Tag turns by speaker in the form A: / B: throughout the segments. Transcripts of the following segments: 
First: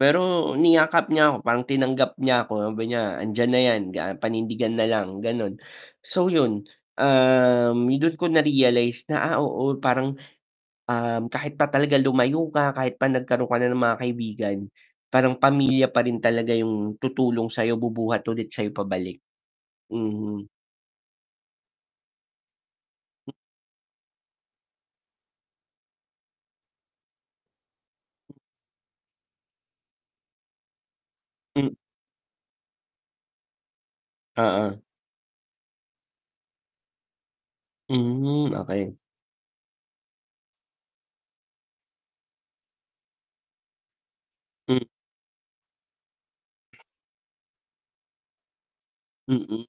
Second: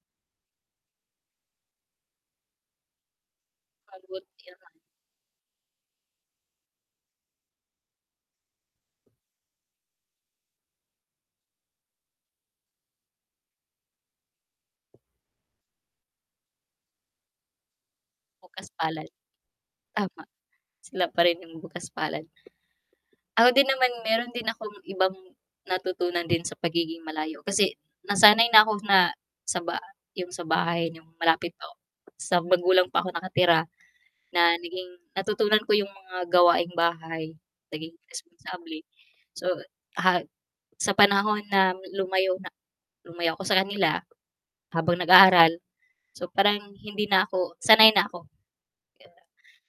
A: Pero niyakap niya ako parang tinanggap niya ako, sabi niya "andiyan na yan
B: Pagod ka na.
A: panindigan na lang" Ganon. So 'yon, um, do'n ko na realize na ah, oo parang um, kahit pa talaga lumayo ka, kahit pa nagkaroon ka na ng mga kaibigan, parang pamilya pa rin talaga 'yong tutulong sayo, bubuhat ulit sa
B: Bukas palad.
A: pabalik.
B: Tama.
A: Mhm.
B: Sila pa rin yung bukas palad. Ako din naman meron din akong ibang natutunan din sa pagiging malayo kasi, nasanay na ako na, sa ba 'yong sa bahay 'yong malapit pa ako
A: Hmm.
B: sa magulang pa ako nakatira. Na
A: Oo.
B: naging natutunan ko 'yong mga gawaing bahay, naging
A: Hmm,
B: responsable.
A: okey.
B: So ha sa panahon na lumayo na lumayo ako sa kanila,
A: Hmm.
B: habang nag-aaral. So parang hindi na ako sanay na ako. Di
A: Hmm.
B: ba.
A: [unintelligible]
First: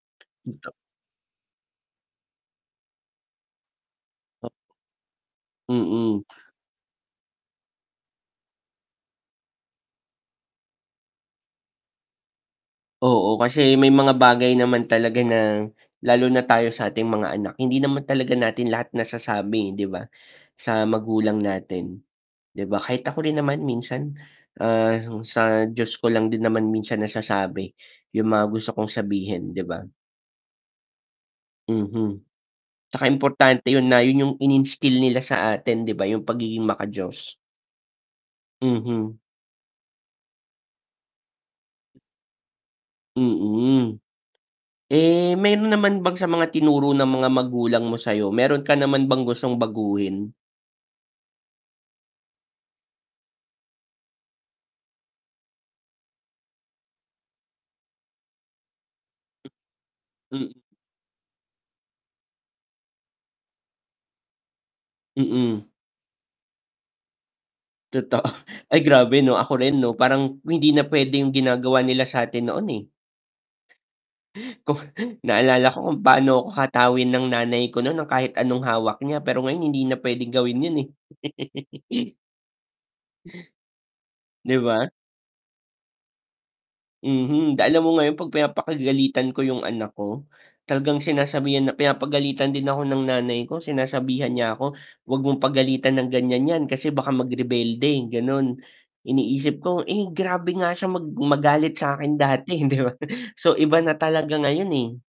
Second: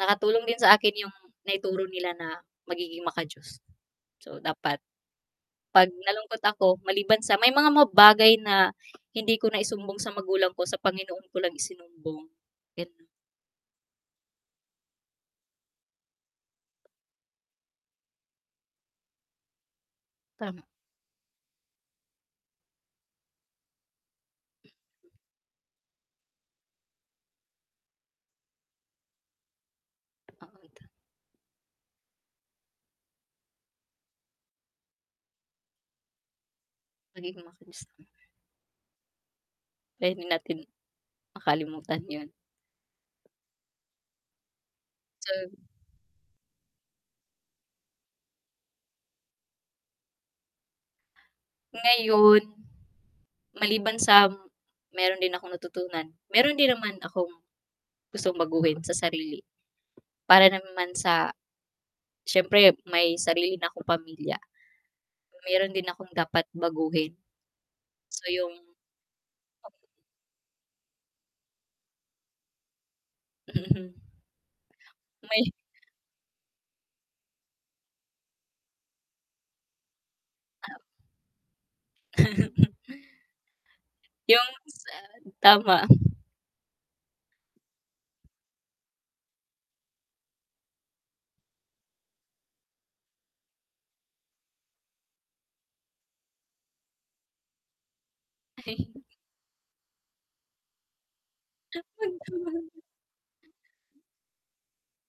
B: Nakatulong din sa akin yung naituro nila na magiging maka Diyos. So
A: Oh
B: dapat, pag
A: Hmm.
B: nalungkot ako, maliban sa may mga bagay na, hindi ko naisumbong sa magulang ko sa Panginoon ko lang isumbong. And
A: Oo kasi may mga bagay naman talaga na, lalo na tayo sa ating mga anak, hindi naman talaga natin lahat nasasabi eh, di ba
B: Tama.
A: sa magulang natin. Di ba kahit ako rin naman minsan, ah, sa Diyos ko lang din naman minsan nasasabi, yung mga gusto kong sabihin, di ba?
B: Oo. [unintelligible]
A: Mhm. 'Tsaka importante yun na, yun yung ininstill nila sa atin di ba yung pagiging maka Diyos.
B: Nagiging [unintelligible]
A: Mm.
B: Pwede natin, makalimutan yun.
A: Mm. Eh,
B: So
A: meron naman bang sa mga tinuro ng mga magulang mo sayo, meron ka naman bang gustong baguhin?
B: Ngayon, maliban sa, meron din akong natutunan, meron din naman akong gustong baguhin sa sarili. Para
A: Hmm.
B: naman sa, siyempre may sarili na akong pamilya.
A: Mm.
B: Meron din akong dapat baguhin.
A: Totoo
B: So yung
A: ay grabe 'no ako rin
B: [unintelligible]
A: 'no parang hindi na pwedeng ginagawa nila sa atin noon eh.
B: Mhm.
A: Kung
B: May
A: naalala ko kung paano ako hatawin ng nanay ko nun ng kahit anong hawak niya pero ngayon hindi na pwedeng gawin yun eh.
B: Yung
A: Di ba?
B: ah, tama.
A: Mhm, alam mo ngayon 'pag pinapakagalitan ko yung anak ko, talagang sinasabihan na pinapagalitan din ako ng nanay ko, sinasabihan niya ako, huwag mong pagalitan ng ganyan 'yan, kasi baka mag-rebelde, ganon. Iniisip ko eh, grabe nga siya mag magalit sa akin dati hindi ba so iba na talaga ngayon eh.